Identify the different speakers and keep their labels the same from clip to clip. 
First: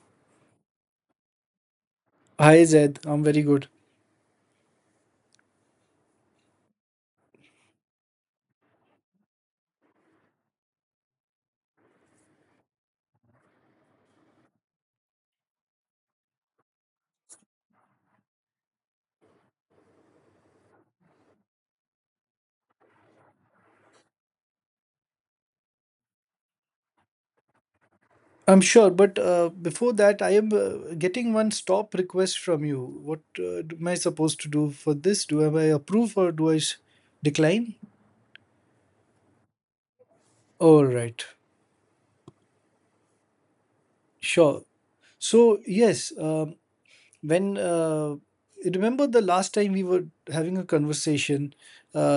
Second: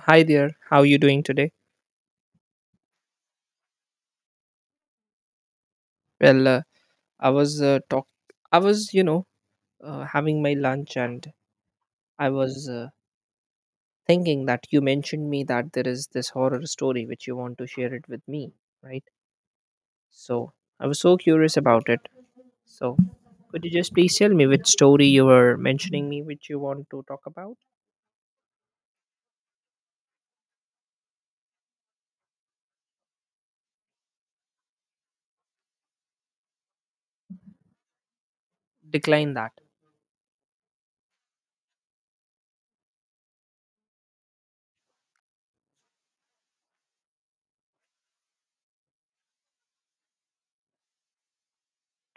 Speaker 1: Hi there. How you doing today?
Speaker 2: Hi Zed, I'm very good.
Speaker 1: Well, I was talk. I was having my lunch, and I was thinking that you mentioned me that there is this horror story which you want to share it with me, right? So I was so curious about it. So could you just please tell me which story you were mentioning me which you want to talk about?
Speaker 2: I'm sure, but before that, I am getting one stop request from you. What am I supposed to do for this? Do I approve or do I decline?
Speaker 1: Decline that.
Speaker 2: All right, sure. So yes, when remember the last time we were having a conversation,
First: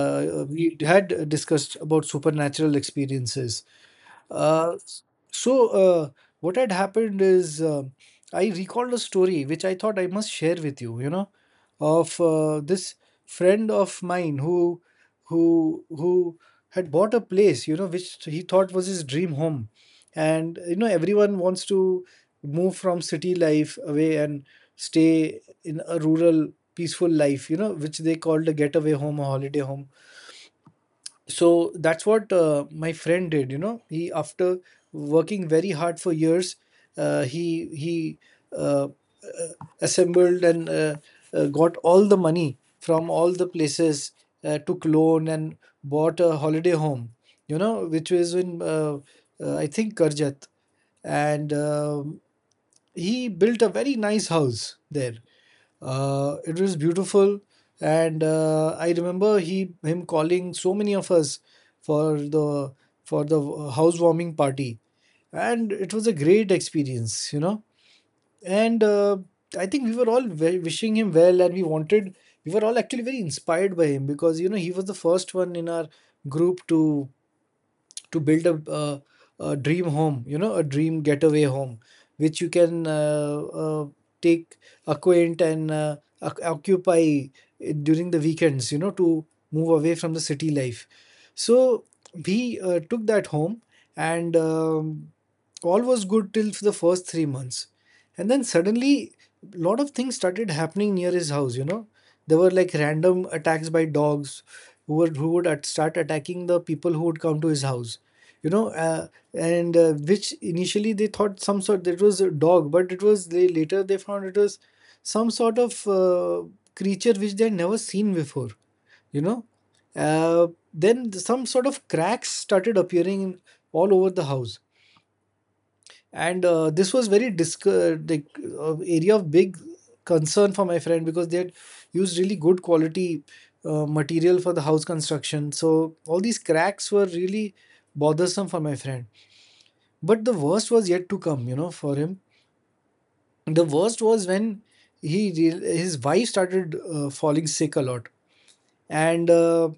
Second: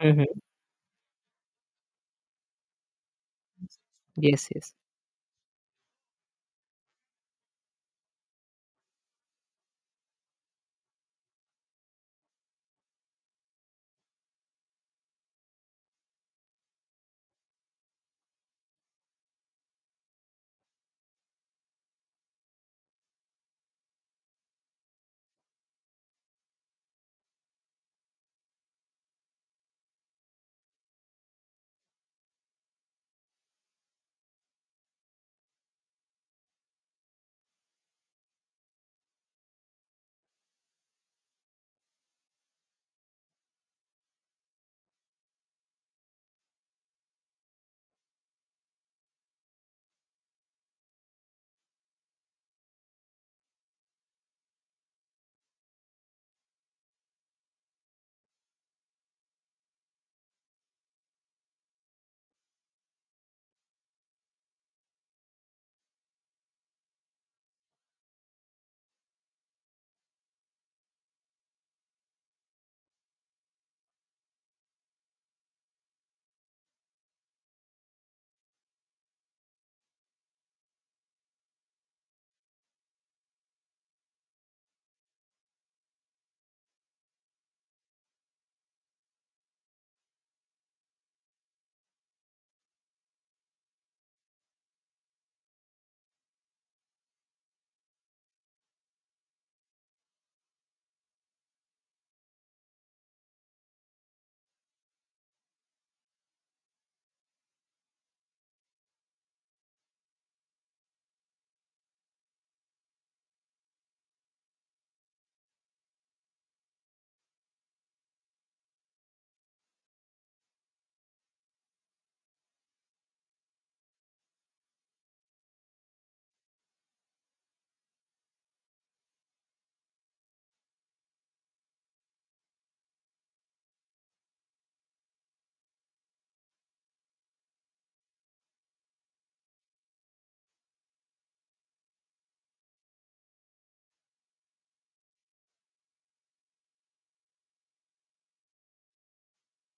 Speaker 1: Mm-hmm.
Speaker 2: we had discussed about supernatural experiences.
Speaker 1: Yes. Yes.
Speaker 2: Uh, so, uh, what had happened is I recalled a story which I thought I must share with you, of this friend of mine who had bought a place, you know, which he thought was his dream home. And you know, everyone wants to move from city life away and stay in a rural, peaceful life, you know, which they called a getaway home, a holiday home. So that's what my friend did, you know. He, after working very hard for years, he uh, uh, assembled and got all the money from all the places, took loan and bought a holiday home, you know, which was in I think Karjat. And he built a very nice house there. It was beautiful. And I remember he him calling so many of us for the housewarming party, and it was a great experience, you know. And I think we were all wishing him well, and we were all actually very inspired by him, because you know he was the first one in our group to build a dream home, you know, a dream getaway home, which you can take, acquaint, and occupy during the weekends, you know, to move away from the city life. So we took that home, and all was good till the first 3 months. And then suddenly, a lot of things started happening near his house, you know. There were like random attacks by dogs who would, start attacking the people who would come to his house, you know and which initially they thought some sort that was a dog, but it was, they later they found it was some sort of creature which they had never seen before, you know. uh, then some sort of cracks started appearing in, all over the house. And this was very like, area of big concern for my friend, because they had used really good quality material for the house construction, so all these cracks were really bothersome for my friend. But the worst was yet to come, you know, for him. The worst was when his wife started falling sick a lot. And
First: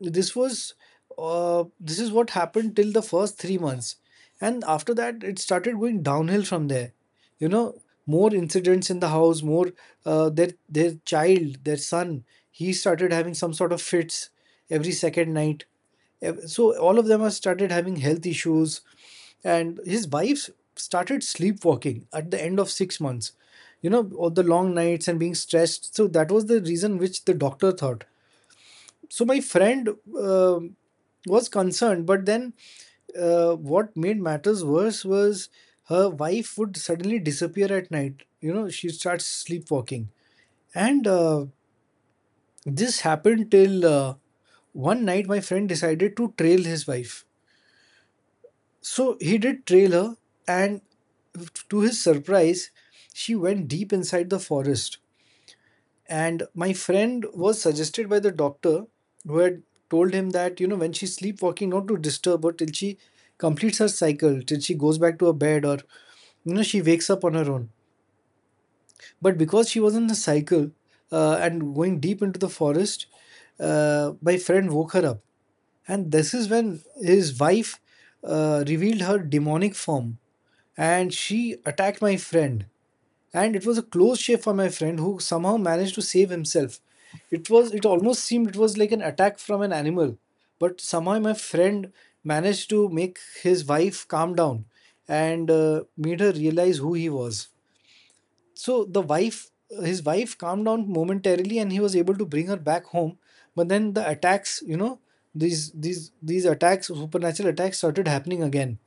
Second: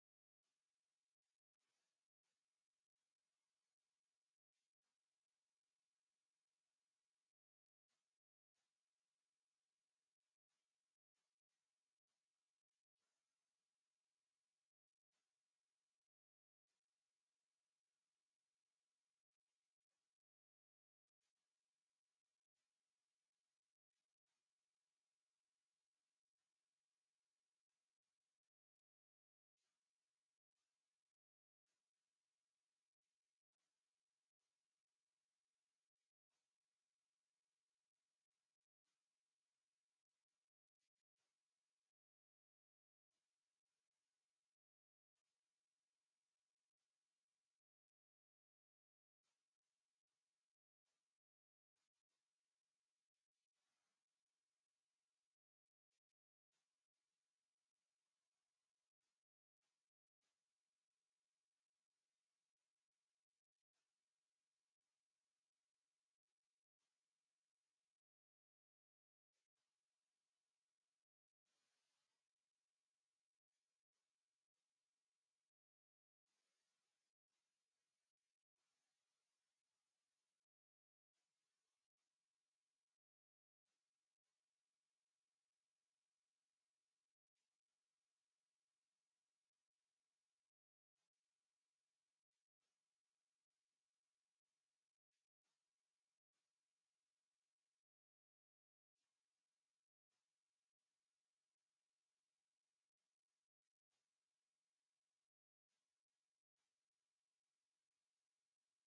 Speaker 2: this was this is what happened till the first 3 months, and after that it started going downhill from there. You know, more incidents in the house, more their child, their son, he started having some sort of fits every second night. So all of them have started having health issues, and his wife started sleepwalking at the end of 6 months, you know, all the long nights and being stressed. So that was the reason which the doctor thought. So my friend um was concerned, but then what made matters worse was her wife would suddenly disappear at night, you know, she starts sleepwalking. And this happened till one night my friend decided to trail his wife. So he did trail her, and to his surprise, she went deep inside the forest. And my friend was suggested by the doctor who had told him that, you know, when she's sleepwalking, not to disturb her till she completes her cycle, till she goes back to her bed or, you know, she wakes up on her own. But because she was in the cycle and going deep into the forest, my friend woke her up. And this is when his wife revealed her demonic form, and she attacked my friend. And it was a close shave for my friend, who somehow managed to save himself. It was, it almost seemed it was like an attack from an animal. But somehow my friend managed to make his wife calm down and made her realize who he was. So the wife his wife calmed down momentarily, and he was able to bring her back home. But then the attacks, you know, these attacks, supernatural attacks started happening again.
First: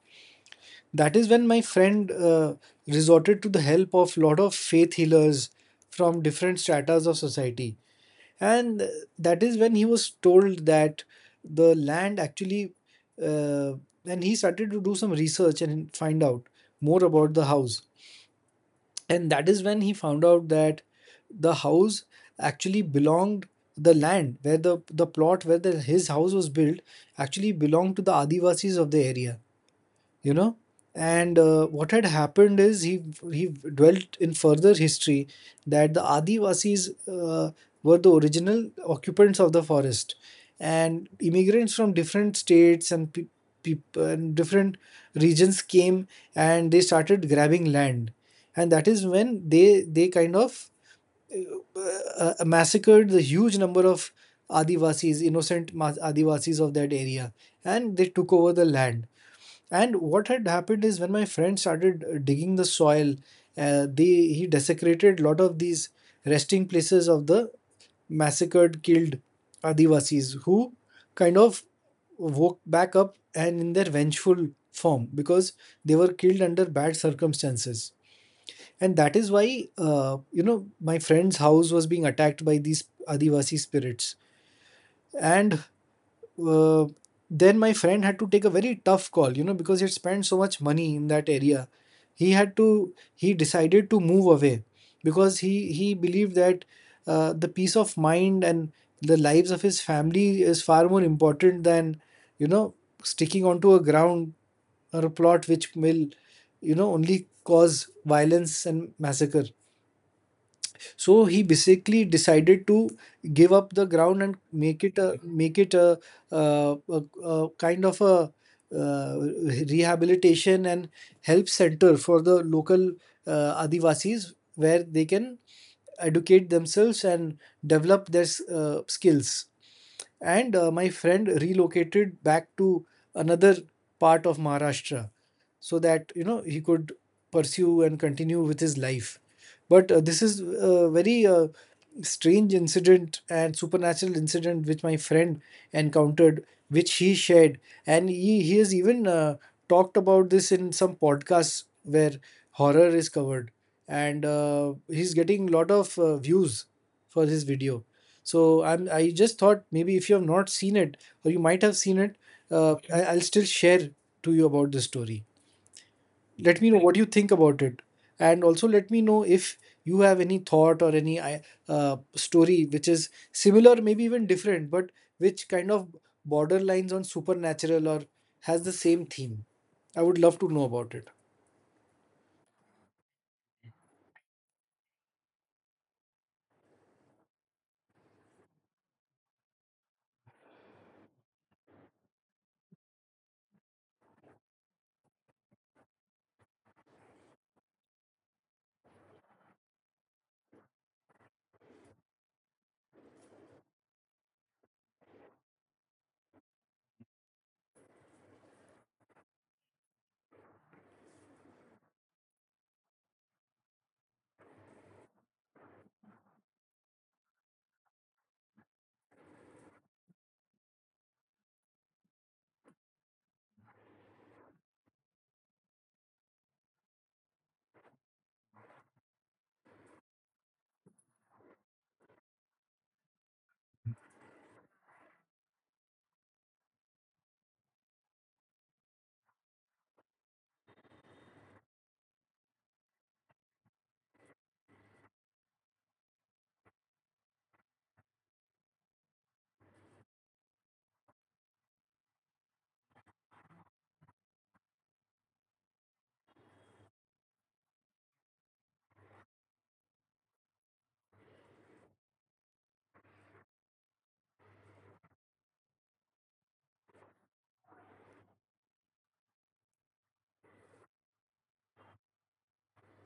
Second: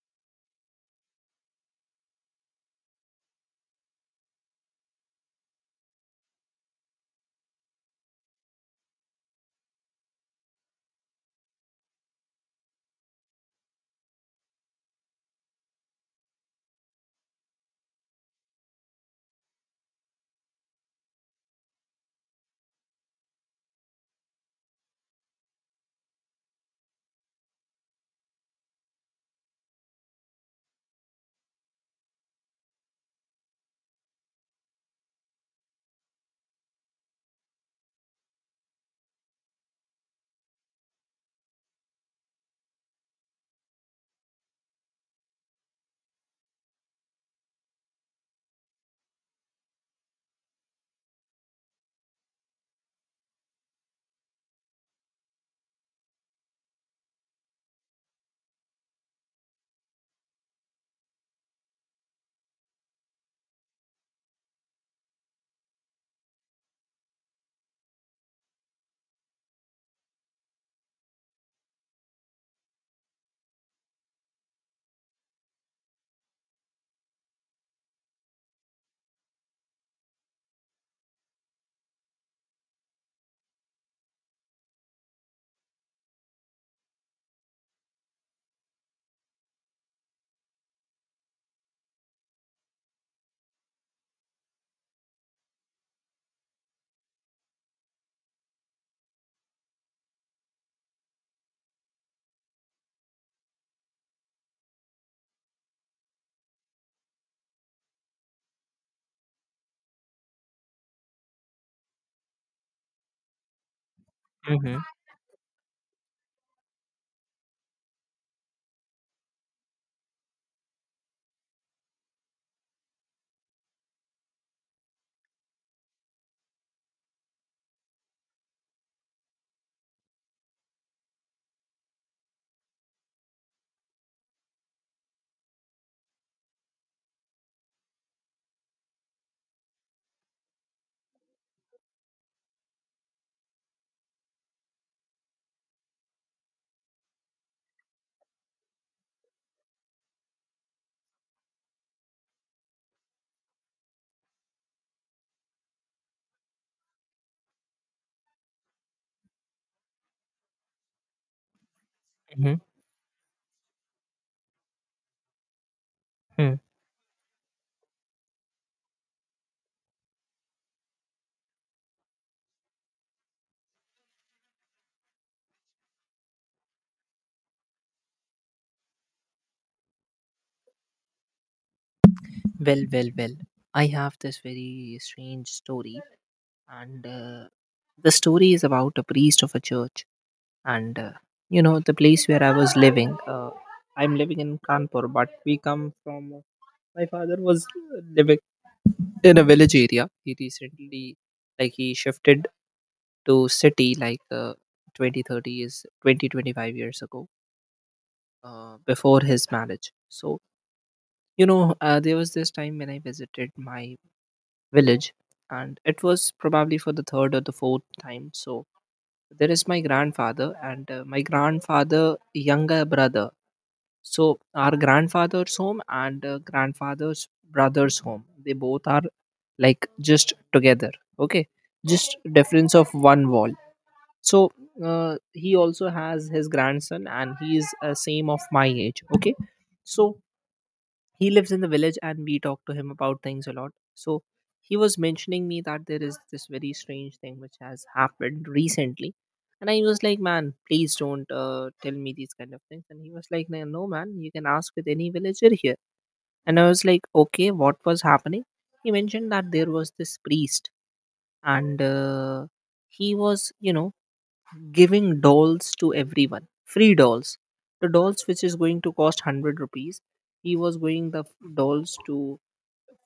Speaker 2: That is when my friend resorted to the help of lot of faith healers from different stratas of society. And that is when he was told that the land actually, uh, and he started to do some research and find out more about the house. And that is when he found out that the house actually belonged, the land where the plot where his house was built actually belonged to the Adivasis of the area, you know. And what had happened is he dwelt in further history that the Adivasis were the original occupants of the forest, and immigrants from different states and and different regions came, and they started grabbing land. And that is when they kind of massacred the huge number of Adivasis, innocent Adivasis of that area, and they took over the land. And what had happened is, when my friend started digging the soil, they he desecrated a lot of these resting places of the massacred, killed Adivasis, who kind of woke back up and in their vengeful form, because they were killed under bad circumstances. And that is why, you know, my friend's house was being attacked by these Adivasi spirits. And uh, then my friend had to take a very tough call, you know, because he had spent so much money in that area. He had to, he decided to move away because he believed that the peace of mind and the lives of his family is far more important than, you know, sticking onto a ground or a plot which will, you know, only cause violence and massacre. So he basically decided to give up the ground and
Speaker 1: Mm-hmm.
Speaker 2: make it a, a kind of a uh, rehabilitation and help center for the local Adivasis, where they can educate themselves and develop their skills. And my friend relocated back to another part of Maharashtra, so that you know he could pursue and continue with his life. But this is a very strange incident and supernatural incident which my friend encountered, which he shared, and he has even talked about this in some podcasts where horror is covered, and he's getting lot of views for his video. So I just thought maybe if you have not seen it or you might have seen it,
Speaker 1: Mm-hmm.
Speaker 2: okay. I'll still share to you about this story.
Speaker 1: Hmm.
Speaker 2: Let me know what you think about it, and also let me know if you have any thought or any uh, story which is similar, maybe even different, but which kind of borderlines on supernatural or has the same theme. I would love to know about it.
Speaker 1: Well, well, well. I have this very strange story, and the story is about a priest of a church, and you know the place where I was living. I'm living in Kanpur, but we come from. My father was living in a village area. He recently, like, he shifted to city like 20, 30 years, twenty twenty five years ago, before his marriage. So there was this time when I visited my village, and it was probably for the third or the fourth time. So there is my grandfather and my grandfather younger brother. So our grandfather's home and grandfather's brother's home, they both are like just together. Okay. Just difference of one wall. So he also has his grandson and he is same of my age. Okay. So he lives in the village and we talk to him about things a lot. So he was mentioning me that there is this very strange thing which has happened recently. And I was like, man, please don't tell me these kind of things. And he was like, no, no, man, you can ask with any villager here. And I was like, okay, what was happening? He mentioned that there was this priest, and he was giving dolls to everyone. Free dolls. The dolls which is going to cost 100 rupees, he was going the dolls to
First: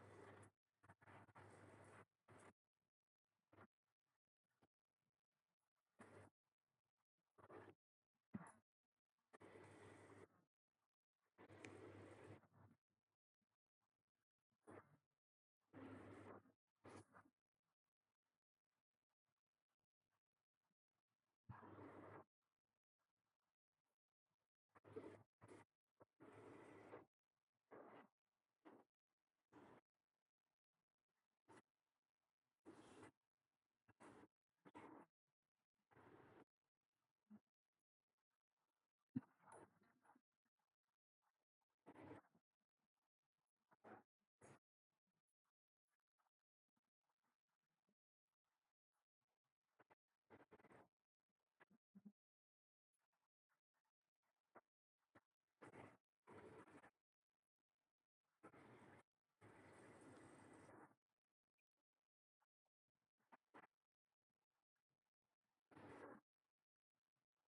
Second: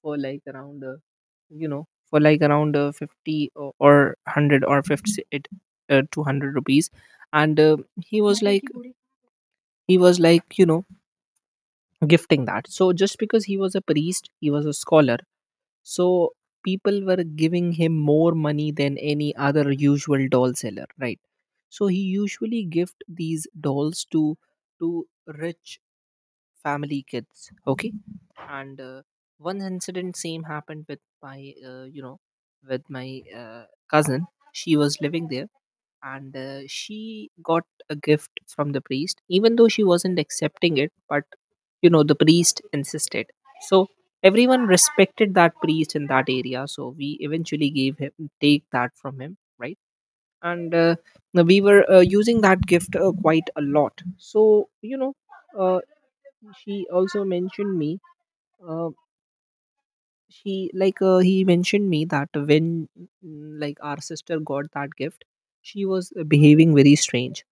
Speaker 1: for like around for like around 50 or, 100 or 50 it, 200 rupees. And he was like, you know, gifting that. So just because he was a priest, he was a scholar, so people were giving him more money than any other usual doll seller, right? So he usually gift these dolls to to rich family kids. Okay. And one incident same happened with my you know with my cousin. She was living there, and she got a gift from the priest, even though she wasn't accepting it, but the priest insisted. So everyone respected that priest in that area, so we eventually gave him take that from him, right? And we were using that gift quite a lot. So uh, she also mentioned me, uh, she like he mentioned me that when, like, our sister got that gift, she was behaving very strange.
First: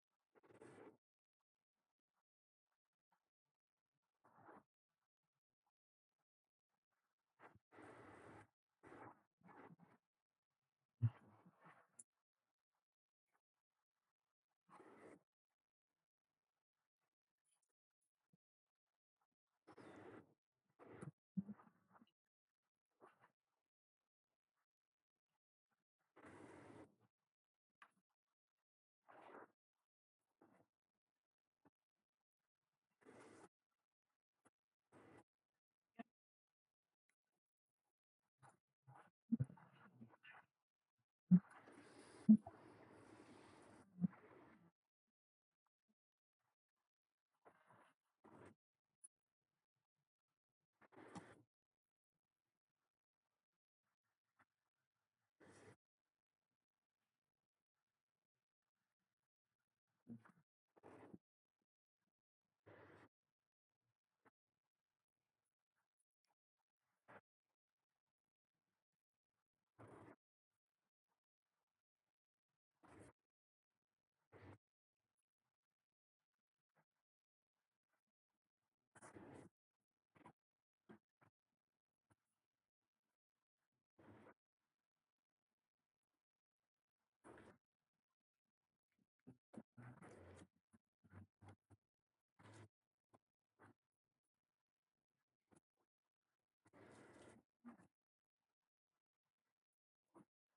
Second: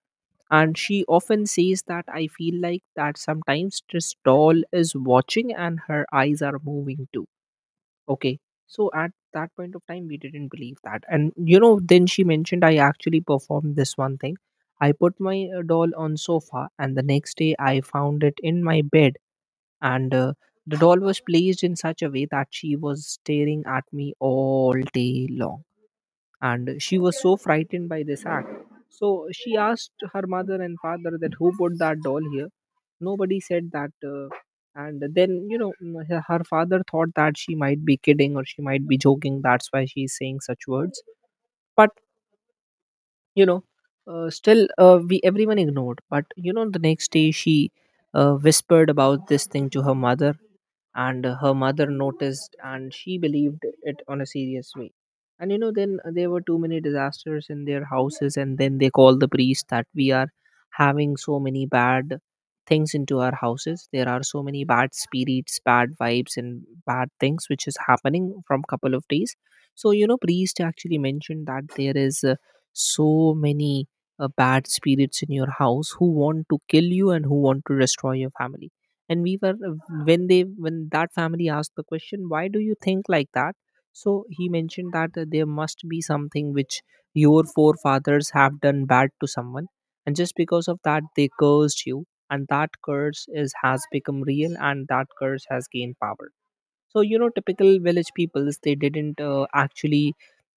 Speaker 1: And she often says that I feel like that sometimes this doll is watching and her eyes are moving too. Okay. So at that point of time we didn't believe that. And then she mentioned, I actually performed this one thing. I put my doll on sofa and the next day I found it in my bed. And the doll was placed in such a way that she was staring at me all day long, and she was so frightened by this act. So she asked her mother and father that, who put that doll here? Nobody said that. And then her father thought that she might be kidding or she might be joking, that's why she's saying such words. But you know still we everyone ignored. But the next day she whispered about this thing to her mother. And her mother noticed and she believed it on a serious way. And then there were too many disasters in their houses, and then they called the priest that, we are having so many bad things into our houses, there are so many bad spirits, bad vibes and bad things which is happening from couple of days. So priest actually mentioned that there is so many bad spirits in your house who want to kill you and who want to destroy your family. And we were when they, when that family asked the question, why do you think like that? So he mentioned that there must be something which your forefathers have done bad to someone, and just because of that they cursed you. And that curse is has become real and that curse has gained power. So typical village peoples, they didn't actually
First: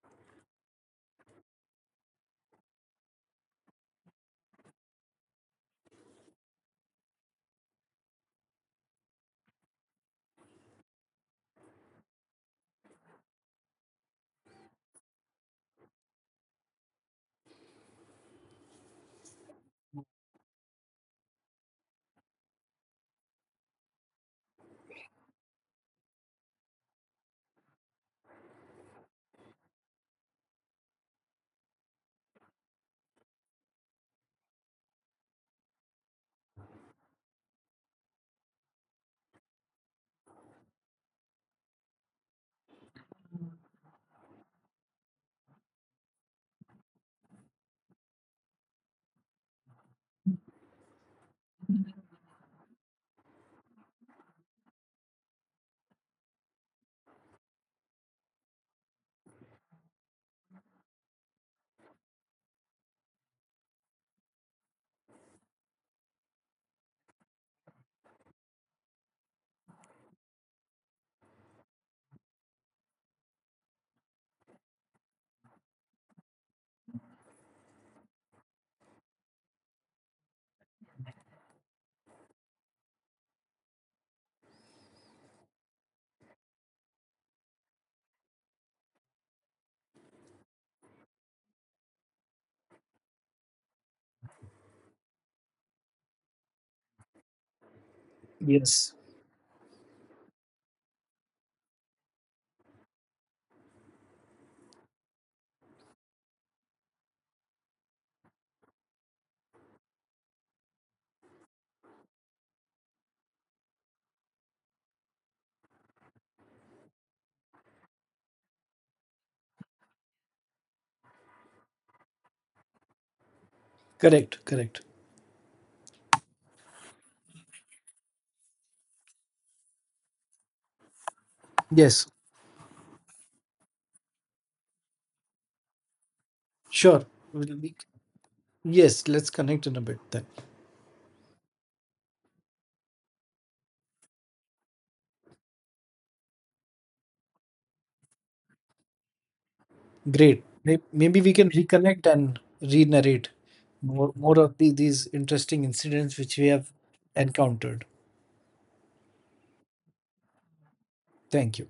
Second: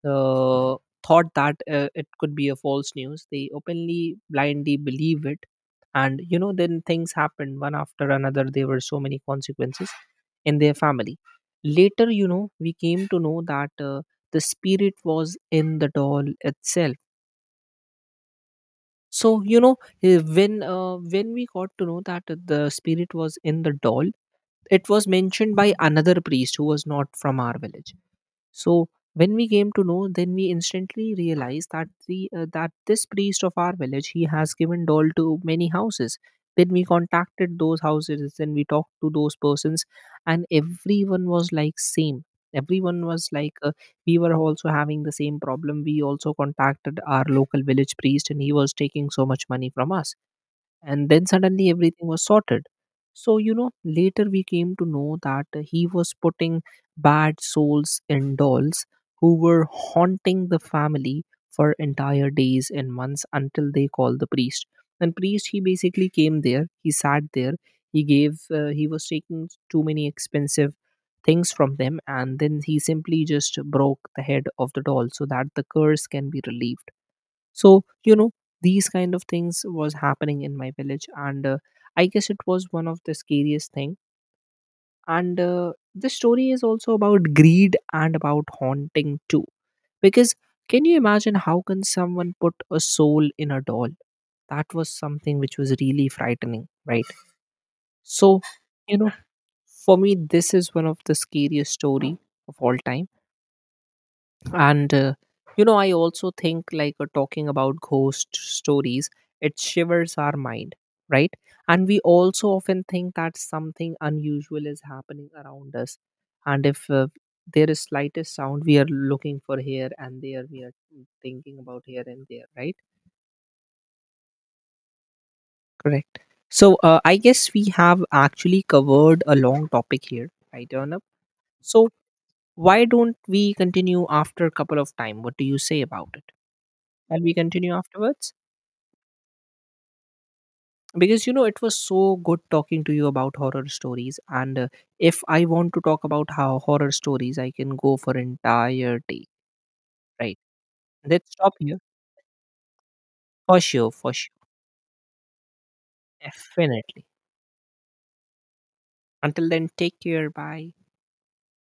Speaker 1: uh, thought that it could be a false news, they openly blindly believe it. And then things happened one after another. There were so many consequences in their family. Later, we came to know that the spirit was in the doll itself. So when we got to know that the spirit was in the doll, it was mentioned by another priest who was not from our village. So when we came to know, then we instantly realized that the that this priest of our village, he has given doll to many houses. Then we contacted those houses, then we talked to those persons, and everyone was like same. Everyone was like, we were also having the same problem. We also contacted our local village priest, and he was taking so much money from us, and then suddenly everything was sorted. So later we came to know that he was putting bad souls in dolls who were haunting the family for entire days and months until they called the priest. And priest, he basically came there, he sat there, he gave he was taking too many expensive things from them, and then he simply just broke the head of the doll so that the curse can be relieved. So these kind of things was happening in my village. And I guess it was one of the scariest thing. And the story is also about greed and about haunting too, because can you imagine how can someone put a soul in a doll? That was something which was really frightening, right? So
Speaker 2: Yes,
Speaker 1: you know for me this is one of the scariest story of all time. And I also think like, talking about ghost stories, it shivers our mind, right? And we also often think that something unusual is happening around us. And if there is slightest sound, we are looking for here and there, we are thinking about here and there, right?
Speaker 2: correct, correct.
Speaker 1: Correct. So I guess we have actually covered a long topic here, right? Turn up. So
Speaker 2: Yes,
Speaker 1: why don't we continue after a couple of time? What do you say about it?
Speaker 2: sure.
Speaker 1: Shall we
Speaker 2: Will
Speaker 1: continue
Speaker 2: we-
Speaker 1: afterwards?
Speaker 2: yes, let's connect in a bit then.
Speaker 1: Because it was so good talking to you about horror stories. And if I want to talk about how horror stories, I can go for entire day. Right.
Speaker 2: Great. Maybe
Speaker 1: Let's
Speaker 2: we can
Speaker 1: stop here.
Speaker 2: reconnect and re-narrate
Speaker 1: For sure,
Speaker 2: more,
Speaker 1: for sure.
Speaker 2: these interesting incidents which we have
Speaker 1: Definitely.
Speaker 2: encountered.
Speaker 1: Until then, take care. Bye.
Speaker 2: Thank you.